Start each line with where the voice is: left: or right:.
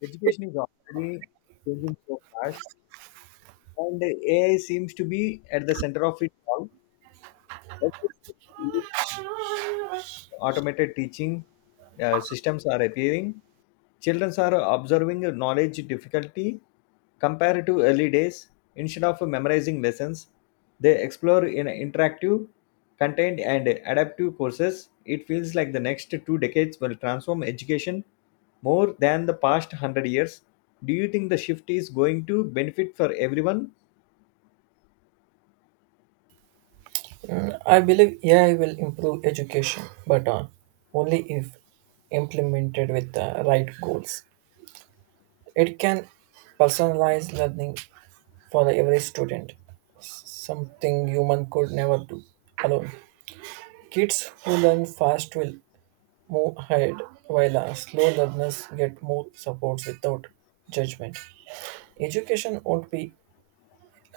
left: Education is already changing so fast, and AI seems to be at the center of it all. Automated teaching systems are appearing. Children are observing knowledge difficulty compared to early days. Instead of memorizing lessons, they explore in interactive, content and adaptive courses. It feels like the next two decades will transform education more than the past 100 years. Do you think the shift is going to benefit for everyone?
right: I believe AI will improve education, but only if implemented with the right goals. It can personalize learning for every student, something human could never do alone. Kids who learn fast will move ahead, while slow learners get more support without judgment. Education won't be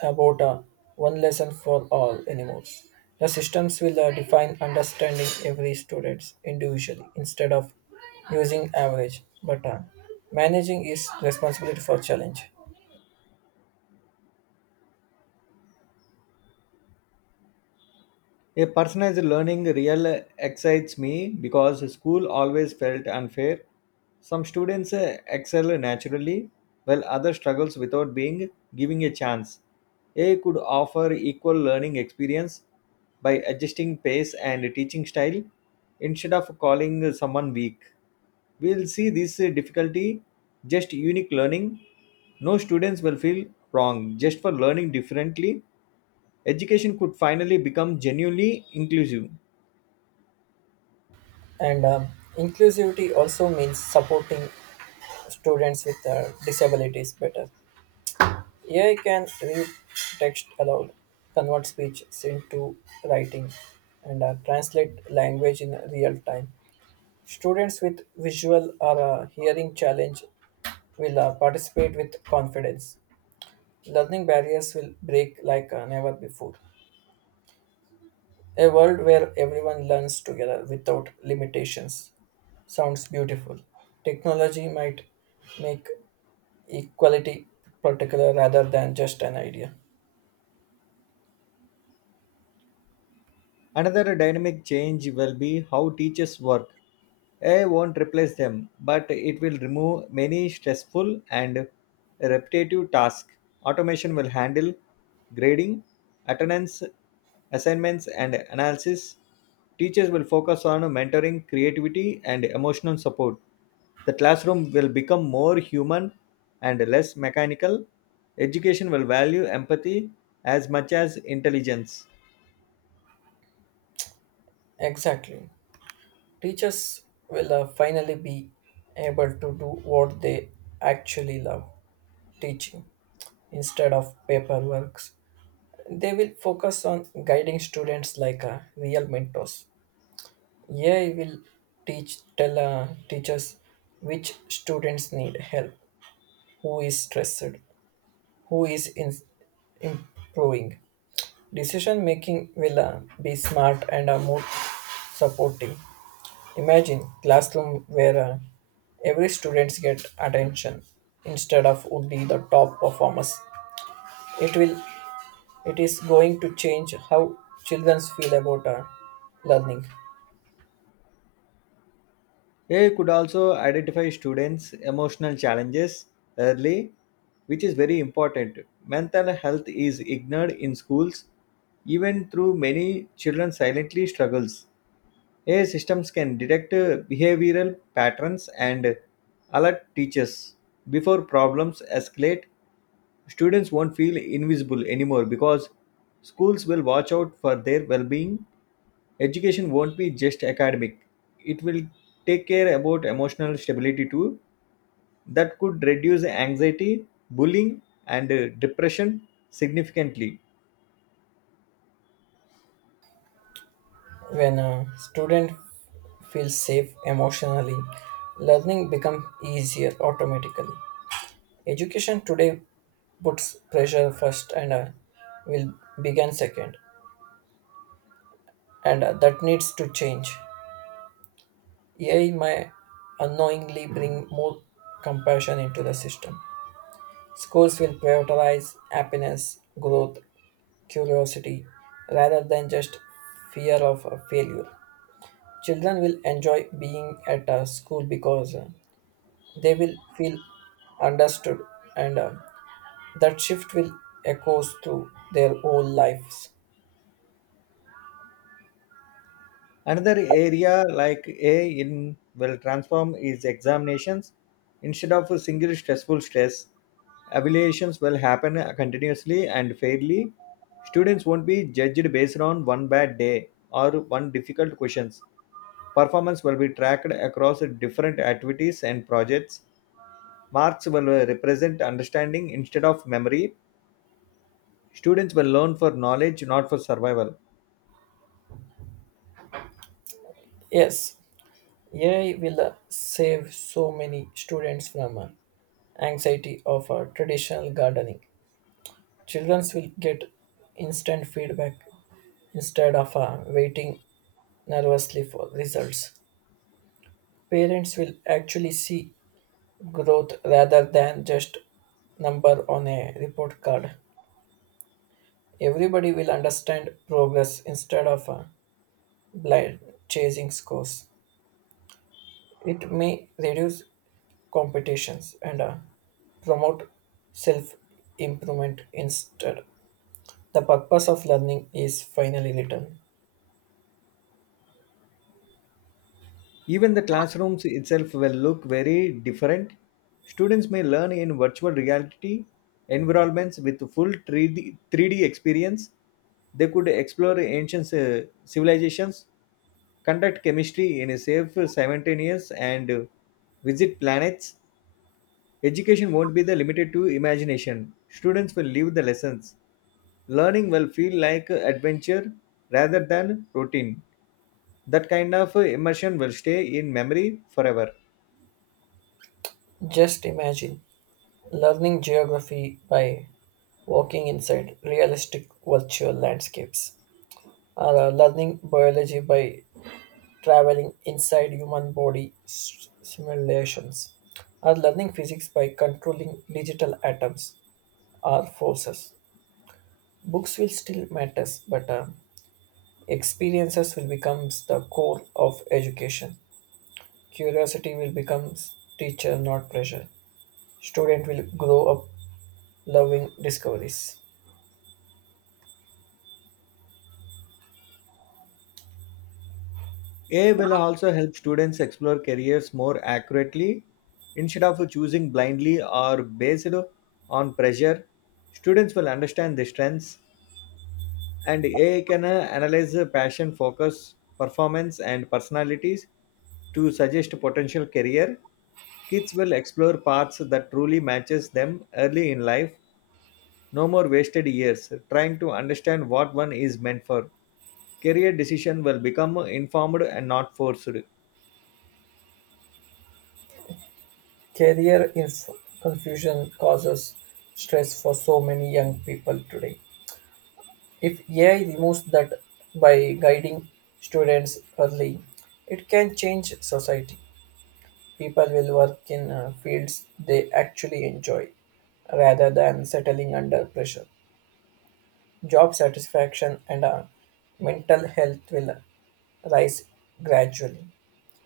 right: about one lesson for all anymore. The systems will define understanding every students individually instead of using average, but managing is responsibility for challenge.
left: A personalized learning real excites me because school always felt unfair. Some students excel naturally while others struggles without being given a chance. A could offer equal learning experience by adjusting pace and teaching style instead of calling someone weak. We'll see this difficulty just unique learning. No students will feel wrong just for learning differently. Education could finally become genuinely inclusive.
right: And Inclusivity also means supporting students with disabilities better. AI can read text aloud, convert speeches into writing, and translate language in real time. Students with visual or hearing challenge will participate with confidence. Learning barriers will break like never before. A world where everyone learns together without limitations sounds beautiful. Technology might make equality particular rather than just an idea.
left: Another dynamic change will be how teachers work. AI won't replace them, but it will remove many stressful and repetitive tasks. Automation will handle grading, attendance, assignments, and analysis. Teachers will focus on mentoring, creativity, and emotional support. The classroom will become more human and less mechanical. Education will value empathy as much as intelligence.
right: Exactly. Teachers will finally be able to do what they actually love teaching instead of paperwork. They will focus on guiding students like real mentors. AI will teachers which students need help, who is stressed, who is in, improving. Decision making will be smart and more supportive. Imagine classroom where every students get attention instead of only the top performers. It will it is going to change how children feel about learning.
left: AI could also identify students' emotional challenges early, which is very important. Mental health is ignored in schools, even through many children silently struggles. AI systems can detect behavioral patterns and alert teachers before problems escalate. Students won't feel invisible anymore because schools will watch out for their well-being. Education won't be just academic. It will take care about emotional stability too. That could reduce anxiety, bullying, and depression significantly.
right: When a student feels safe emotionally, learning becomes easier automatically. Education today puts pressure first and will begin second, and that needs to change. AI may unknowingly bring more compassion into the system. Schools will prioritize happiness, growth, curiosity rather than just fear of failure. Children will enjoy being at a school because they will feel understood, and that shift will echo through their whole lives.
left: Another area like A in will transform is examinations. Instead of a single stressful stress, evaluations will happen continuously and fairly. Students won't be judged based on one bad day or one difficult questions. Performance will be tracked across different activities and projects. Marks will represent understanding instead of memory. Students will learn for knowledge, not for survival.
right: Yes, AI will save so many students from anxiety of traditional gardening. Children will get instant feedback instead of waiting nervously for results. Parents will actually see growth rather than just number on a report card. Everybody will understand progress instead of blind chasing scores. It may reduce competitions and promote self improvement instead. The purpose of learning is finally written.
left: Even the classrooms itself will look very different. Students may learn in virtual reality environments with full 3D experience. They could explore ancient civilizations, conduct chemistry in a safe, simultaneous, and visit planets. Education won't be the limited to imagination. Students will live the lessons. Learning will feel like adventure rather than routine. That kind of immersion will stay in memory forever.
right: Just imagine learning geography by walking inside realistic virtual landscapes, or learning biology by traveling inside human body simulations, or learning physics by controlling digital atoms or forces. Books will still matters, but experiences will become the core of education. Curiosity will become teacher, not pressure. Student will grow up loving discoveries.
left: AI will also help students explore careers more accurately. Instead of choosing blindly or based on pressure, students will understand their strengths, and AI can analyze the passion, focus, performance, and personalities to suggest potential career. Kids will explore paths that truly matches them early in life. No more wasted years trying to understand what one is meant for. Career decision will become informed and not forced.
right: Career inf- Confusion causes stress for so many young people today. If AI removes that by guiding students early, it can change society. People will work in fields they actually enjoy rather than settling under pressure. Job satisfaction and mental health will rise gradually.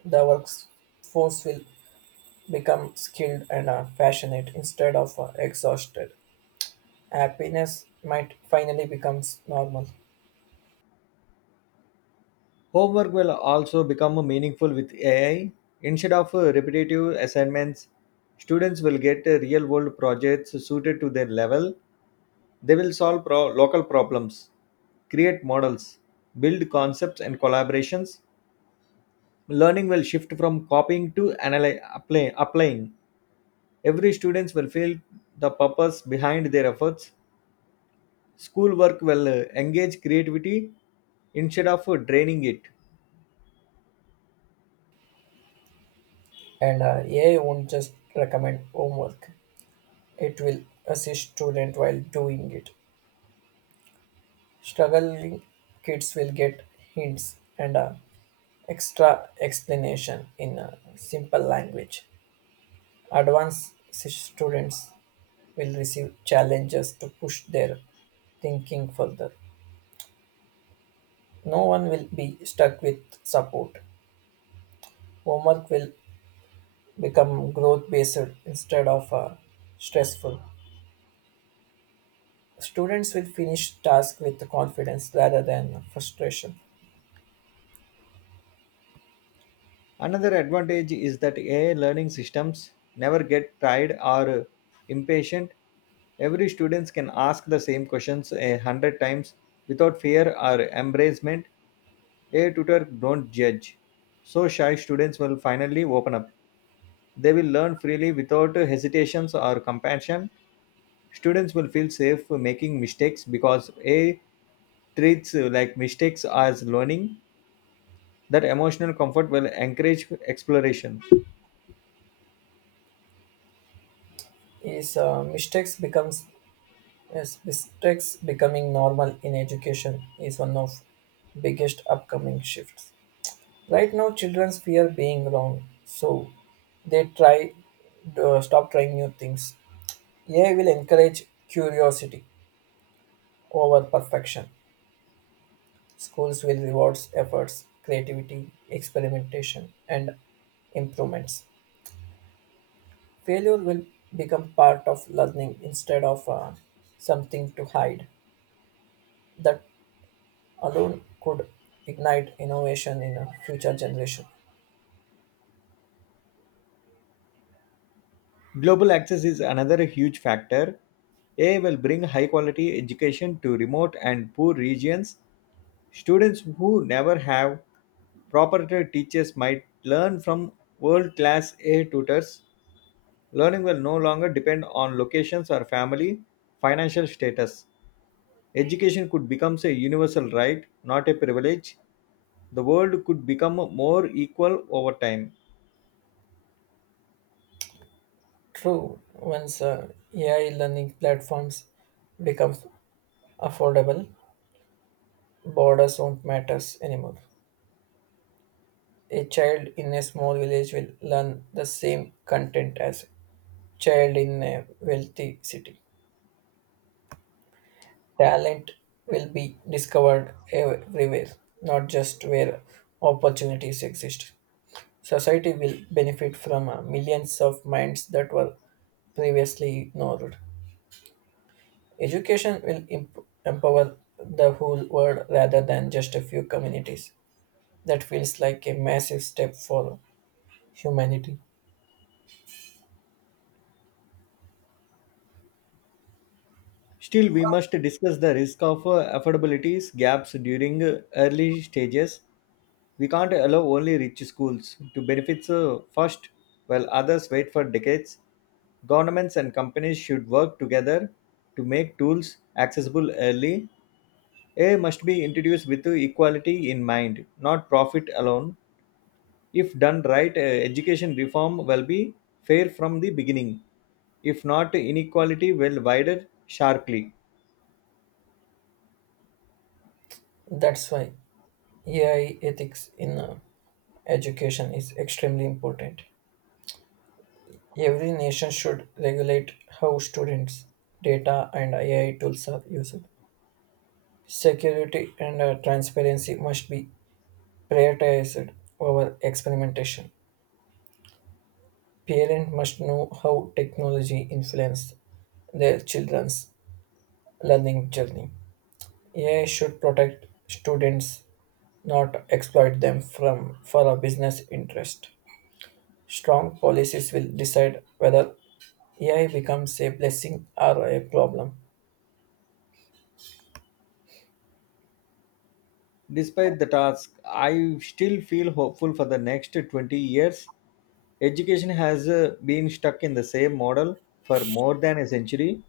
right: The workforce will become skilled and passionate instead of exhausted. Happiness might finally become normal,
left: Homework will also become meaningful with AI. Instead of repetitive assignments, students will get real-world projects suited to their level. They will solve local problems, create models, build concepts and collaborations. Learning will shift from copying to applying. Every student will feel the purpose behind their efforts. Schoolwork will engage creativity instead of draining it.
right: and AI won't just recommend homework, it will assist students while doing it. Struggling kids will get hints and a extra explanation in a simple language. Advanced students will receive challenges to push their thinking further. No one will be stuck with support. Homework will become growth based instead of stressful. Students will finish tasks with confidence rather than frustration.
left: Another advantage is that AI learning systems never get tired or impatient. Every student can ask the same questions a hundred times without fear or embarrassment. A tutor don't judge, so shy students will finally open up. They will learn freely without hesitations or compassion. Students will feel safe making mistakes because A treats like mistakes as learning. That emotional comfort will encourage exploration.
right: Is mistakes becomes Yes, mistakes becoming normal in education is one of biggest upcoming shifts. Right now, children fear being wrong, so they try stop trying new things. AI will encourage curiosity over perfection. Schools will reward efforts, creativity, experimentation, and improvements. Failure will become part of learning instead of something to hide. That alone could ignite innovation in a future generation.
left: Global access is another huge factor. A will bring high quality education to remote and poor regions. Students who never have proprietary teachers might learn from world class A I tutors. Learning will no longer depend on locations or family financial status. Education could become a universal right, not a privilege. The world could become more equal over time.
right: True, once AI learning platforms becomes affordable, borders won't matter anymore. A child in a small village will learn the same content as child in a wealthy city. Talent will be discovered everywhere, not just where opportunities exist. Society will benefit from millions of minds that were previously ignored. Education will empower the whole world rather than just a few communities. That feels like a massive step for humanity.
left: Still, we must discuss the risk of affordabilities gaps during early stages. We can't allow only rich schools to benefit first while others wait for decades. Governments and companies should work together to make tools accessible early. AI must be introduced with equality in mind, not profit alone. If done right, education reform will be fair from the beginning. If not, inequality will widen sharply.
right: That's why AI ethics in education is extremely important. Every nation should regulate how students, data, and AI tools are used. Security and transparency must be prioritized over experimentation. Parents must know how technology influences their children's learning journey. AI should protect students, not exploit them from for a business interest. Strong policies will decide whether AI becomes a blessing or a problem.
left: Despite the task, I still feel hopeful for the next 20 years. Education has been stuck in the same model for more than a century.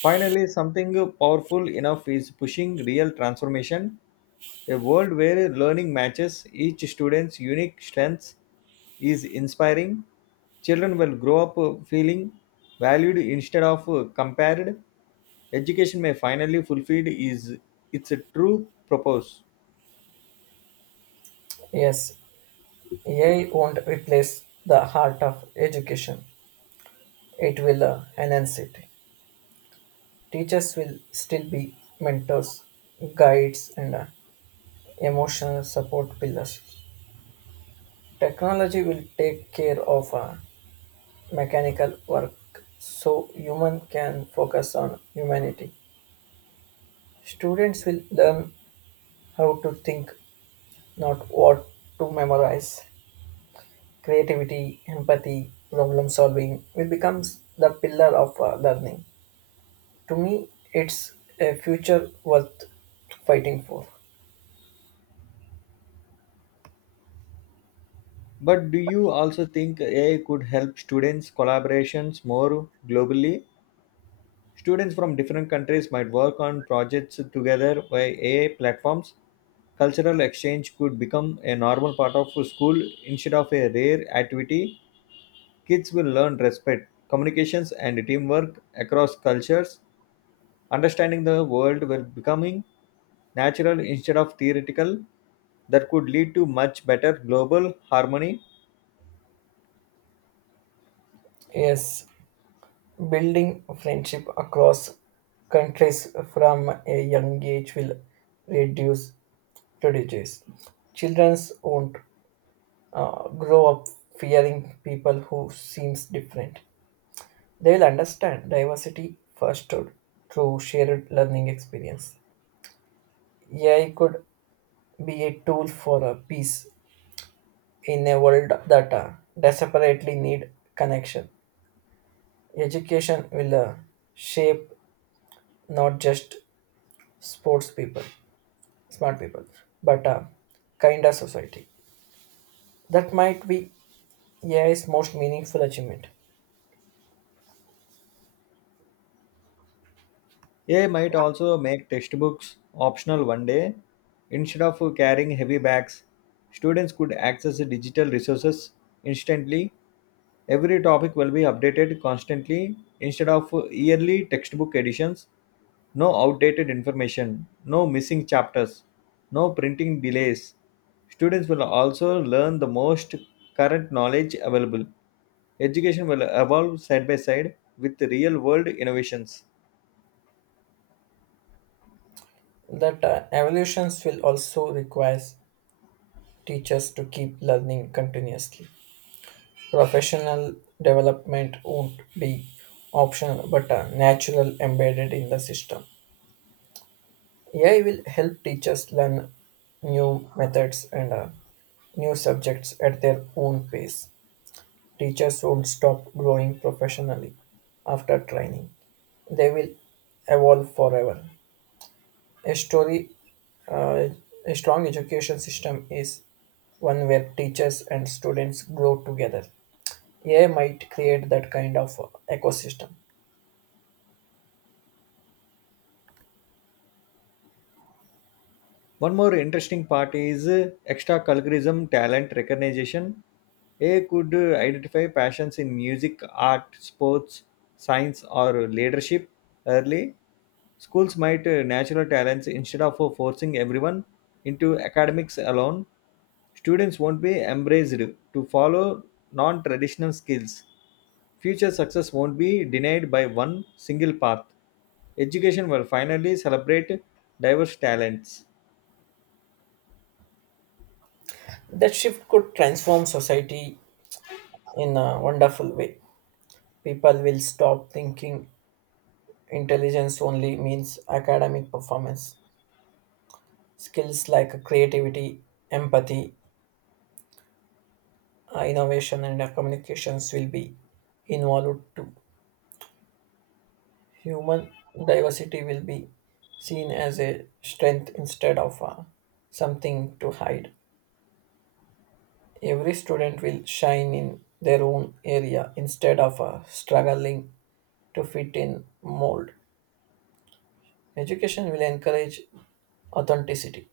left: Finally, something powerful enough is pushing real transformation. A world where learning matches each student's unique strengths is inspiring. Children will grow up feeling valued instead of compared. Education may finally fulfill is its true purpose.
right: Yes, AI won't replace the heart of education. It will enhance it. Teachers will still be mentors, guides, and emotional support pillars. Technology will take care of mechanical work so human can focus on humanity. Students will learn how to think, not what to memorize. Creativity, empathy, problem solving will become the pillar of learning. To me, it's a future worth fighting for.
left: But do you also think AI could help students' collaborations more globally? Students from different countries might work on projects together via AI platforms. Cultural exchange could become a normal part of school instead of a rare activity. Kids will learn respect, communications, and teamwork across cultures. Understanding the world will becoming natural instead of theoretical. That could lead to much better global harmony.
right: Yes, building friendship across countries from a young age will reduce prejudice. Children won't grow up fearing people who seems different. They will understand diversity first through shared learning experience. AI could be a tool for a peace in a world that desperately need connection. Education will shape not just sports people smart people, but a kinder society. That might be AI's most meaningful achievement.
left: AI might also make textbooks optional one day. Instead of carrying heavy bags, students could access the digital resources instantly. Every topic will be updated constantly instead of yearly textbook editions. No outdated information, no missing chapters, no printing delays. Students will also learn the most current knowledge available. Education will evolve side by side with real world innovations.
right: That evolutions will also require teachers to keep learning continuously. Professional development won't be optional but natural embedded in the system. AI will help teachers learn new methods and new subjects at their own pace. Teachers won't stop growing professionally after training. They will evolve forever. A story, uh, a strong education system is one where teachers and students grow together. AI might create that kind of ecosystem.
left: One more interesting part is extracurriculism talent recognition. A could identify passions in music, art, sports, science, or leadership early. Schools might natural talents instead of forcing everyone into academics alone. Students won't be embraced to follow non traditional skills. Future success won't be denied by one single path. Education will finally celebrate diverse talents.
right: That shift could transform society in a wonderful way. People will stop thinking intelligence only means academic performance. Skills like creativity, empathy, innovation and communications will be involved too. Human diversity will be seen as a strength instead of something to hide. Every student will shine in their own area instead of struggling to fit in mold. Education will encourage authenticity.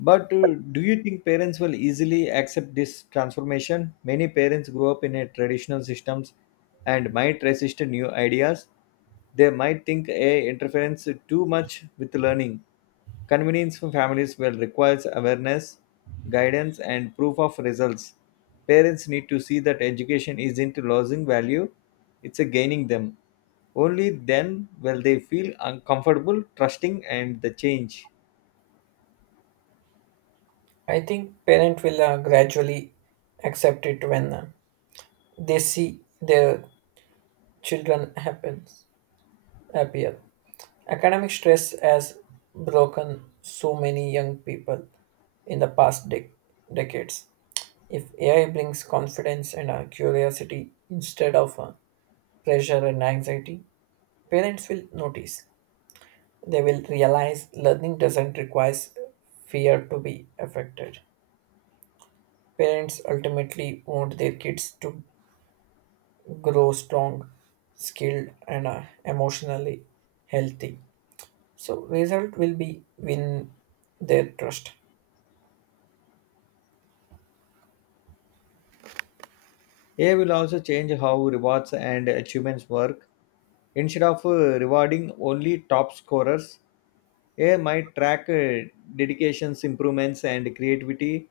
left: But do you think parents will easily accept this transformation? Many parents grow up in a traditional systems and might resist new ideas. They might think a interference too much with learning. Convenience for families will requires awareness, guidance, and proof of results. Parents need to see that education isn't losing value; it's a gaining them. Only then will they feel uncomfortable trusting and the change.
right: I think parents will gradually accept it when they see their children happens happier. Academic stress has broken so many young people in the past decades. If AI brings confidence and curiosity instead of pressure and anxiety, parents will notice. They will realize learning doesn't require fear to be affected. Parents ultimately want their kids to grow strong, skilled, and emotionally healthy. So result will be win their trust.
left: AI will also change how rewards and achievements work. Instead of rewarding only top scorers, AI might track dedications, improvements, and creativity.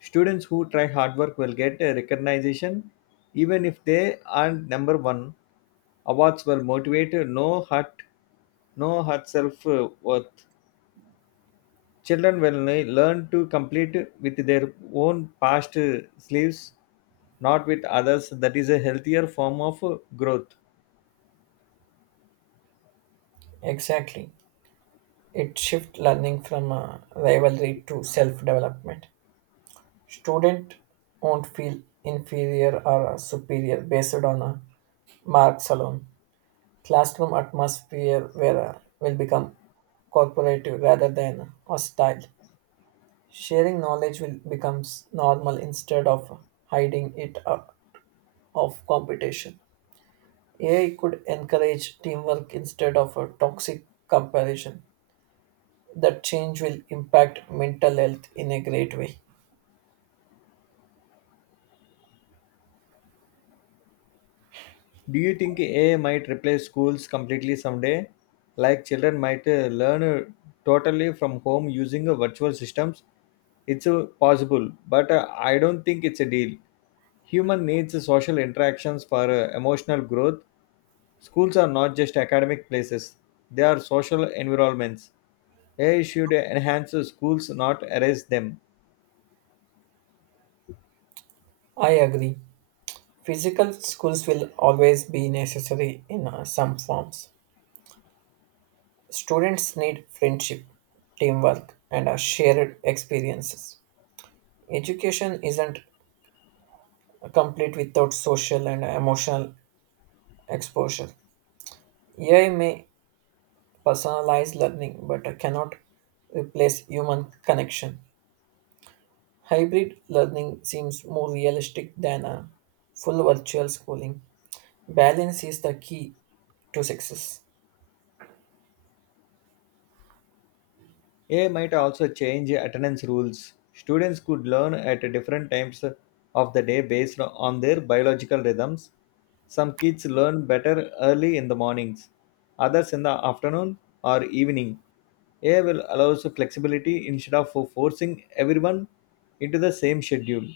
left: Students who try hard work will get a recognition even if they aren't number one. Awards will motivate no hurt self worth. Children will learn to complete with their own past sleeves, not with others. That is a healthier form of growth.
right: Exactly. It shifts learning from rivalry to self development. Student won't feel inferior or superior based on marks alone. Classroom atmosphere where will become cooperative rather than hostile. Sharing knowledge will becomes normal instead of hiding it of competition. AI could encourage teamwork instead of a toxic comparison. That change will impact mental health in a great way.
left: Do you think AI might replace schools completely someday? Like children might learn totally from home using virtual systems? It's possible, but I don't think it's a deal. Human needs social interactions for emotional growth. Schools are not just academic places, they are social environments. AI should enhance the schools, not erase them.
right: I agree. Physical schools will always be necessary in some forms. Students need friendship, teamwork, and shared experiences. Education isn't complete without social and emotional exposure. AI may personalize learning but cannot replace human connection. Hybrid learning seems more realistic than a full virtual schooling. Balance is the key to success.
left: AI might also change attendance rules. Students could learn at different times of the day based on their biological rhythms. Some kids learn better early in the mornings, others in the afternoon or evening. AI will allow us flexibility instead of forcing everyone into the same schedule.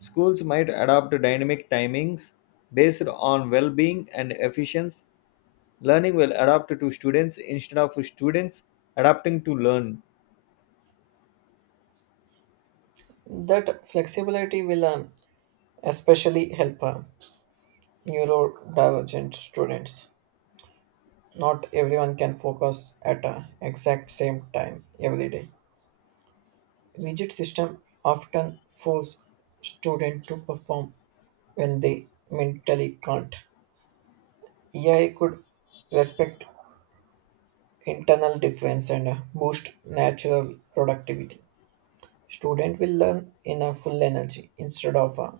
left: Schools might adopt dynamic timings based on well being and efficiency. Learning will adapt to students instead of students adapting to learn.
right: That flexibility will especially help neurodivergent students. Not everyone can focus at a exact same time every day. Rigid system often force students to perform when they mentally can't. AI could respect internal difference and boost natural productivity. Student will learn in a full energy instead of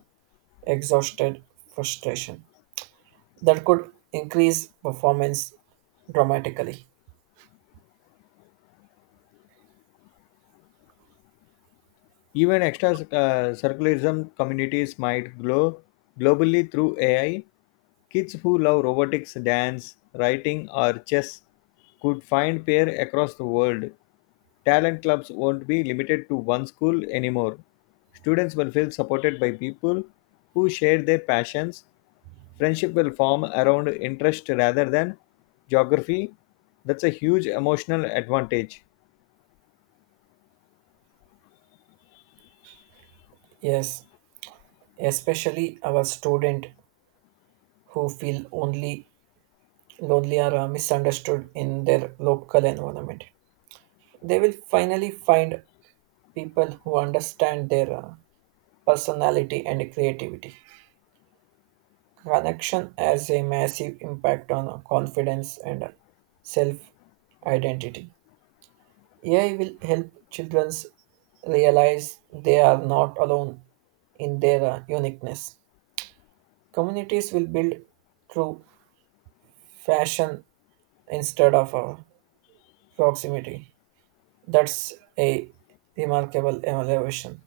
right: exhausted frustration that could increase performance dramatically.
left: Even extra circularism communities might grow globally through AI. Kids who love robotics, dance, writing, or chess could find pair across the world. Talent clubs won't be limited to one school anymore. Students will feel supported by people who share their passions. Friendship will form around interest rather than geography. That's a huge emotional advantage.
right: Yes, especially our student who feel only lonely or misunderstood in their local environment. They will finally find people who understand their personality and creativity. Connection has a massive impact on confidence and self identity. AI will help children realize they are not alone in their uniqueness. Communities will build through fashion instead of proximity. That's a remarkable evaluation.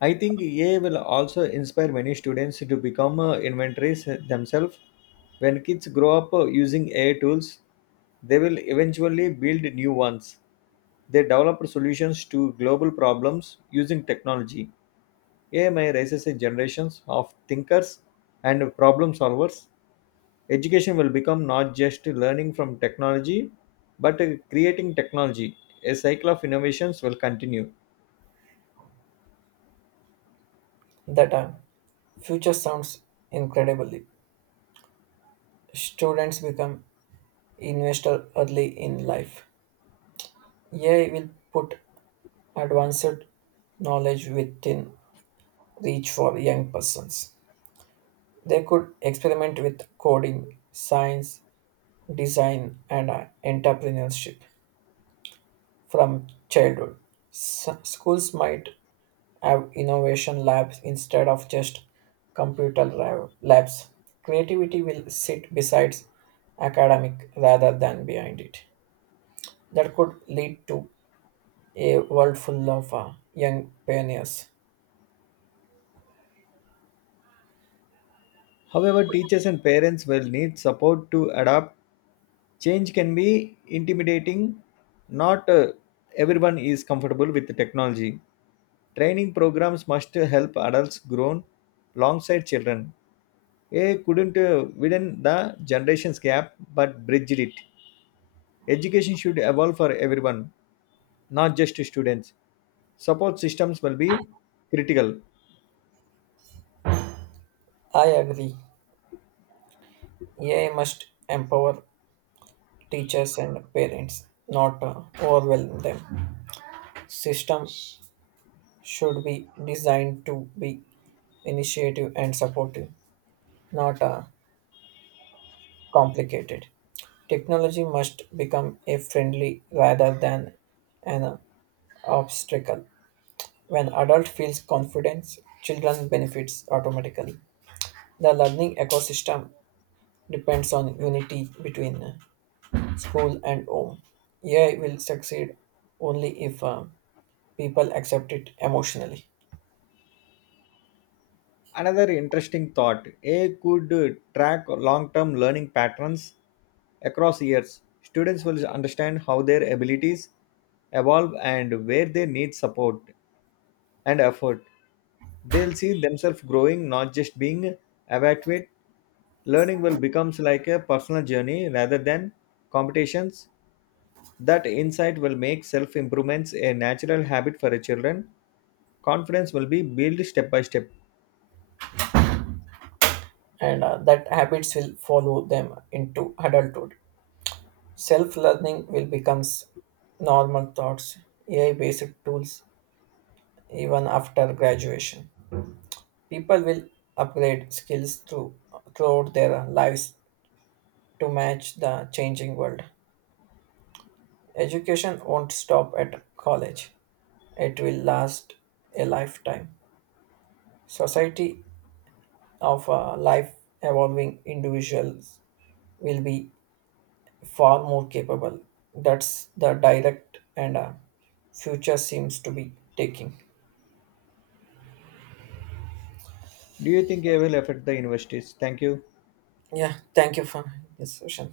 left: I think AI will also inspire many students to become inventories themselves. When kids grow up using AI tools, they will eventually build new ones. They develop solutions to global problems using technology. AI may raises a generations of thinkers and problem solvers. Education will become not just learning from technology, but creating technology. A cycle of innovations will continue.
right: That future sounds incredibly. Students become investor early in life. AI will put advanced knowledge within reach for young persons. They could experiment with coding, science, design, and entrepreneurship from childhood. Schools might have innovation labs instead of just computer labs. Creativity will sit besides academic rather than behind it. That could lead to a world full of young pioneers.
left: However, teachers and parents will need support to adapt. Change can be intimidating. Not everyone is comfortable with the technology. Training programs must help adults grown alongside children. A couldn't widen the generations gap but bridged it. Education should evolve for everyone, not just students. Support systems will be critical.
right: I agree. AI must empower teachers and parents, not overwhelm them. System should be designed to be initiative and supportive, not complicated. Technology must become a friendly rather than an obstacle. When adult feels confidence, children benefits automatically. The learning ecosystem depends on unity between school and home. AI will succeed only if people accept it emotionally.
left: Another interesting thought AI could track long term learning patterns across years. Students will understand how their abilities evolve and where they need support and effort. They'll see themselves growing, not just being evaluated. Learning will becomes like a personal journey rather than competitions. That insight will make self improvements a natural habit for a children. Confidence will be built step by step.
right: And that habits will follow them into adulthood. Self-learning will becomes normal thoughts, AI-based tools even after graduation. People will upgrade skills throughout their lives to match the changing world. Education won't stop at college. It will last a lifetime. Society of a life evolving individuals will be far more capable. That's the direct and future seems to be taking.
left: Do you think AI will affect the universities? Thank you.
right: Yeah, thank you for this session.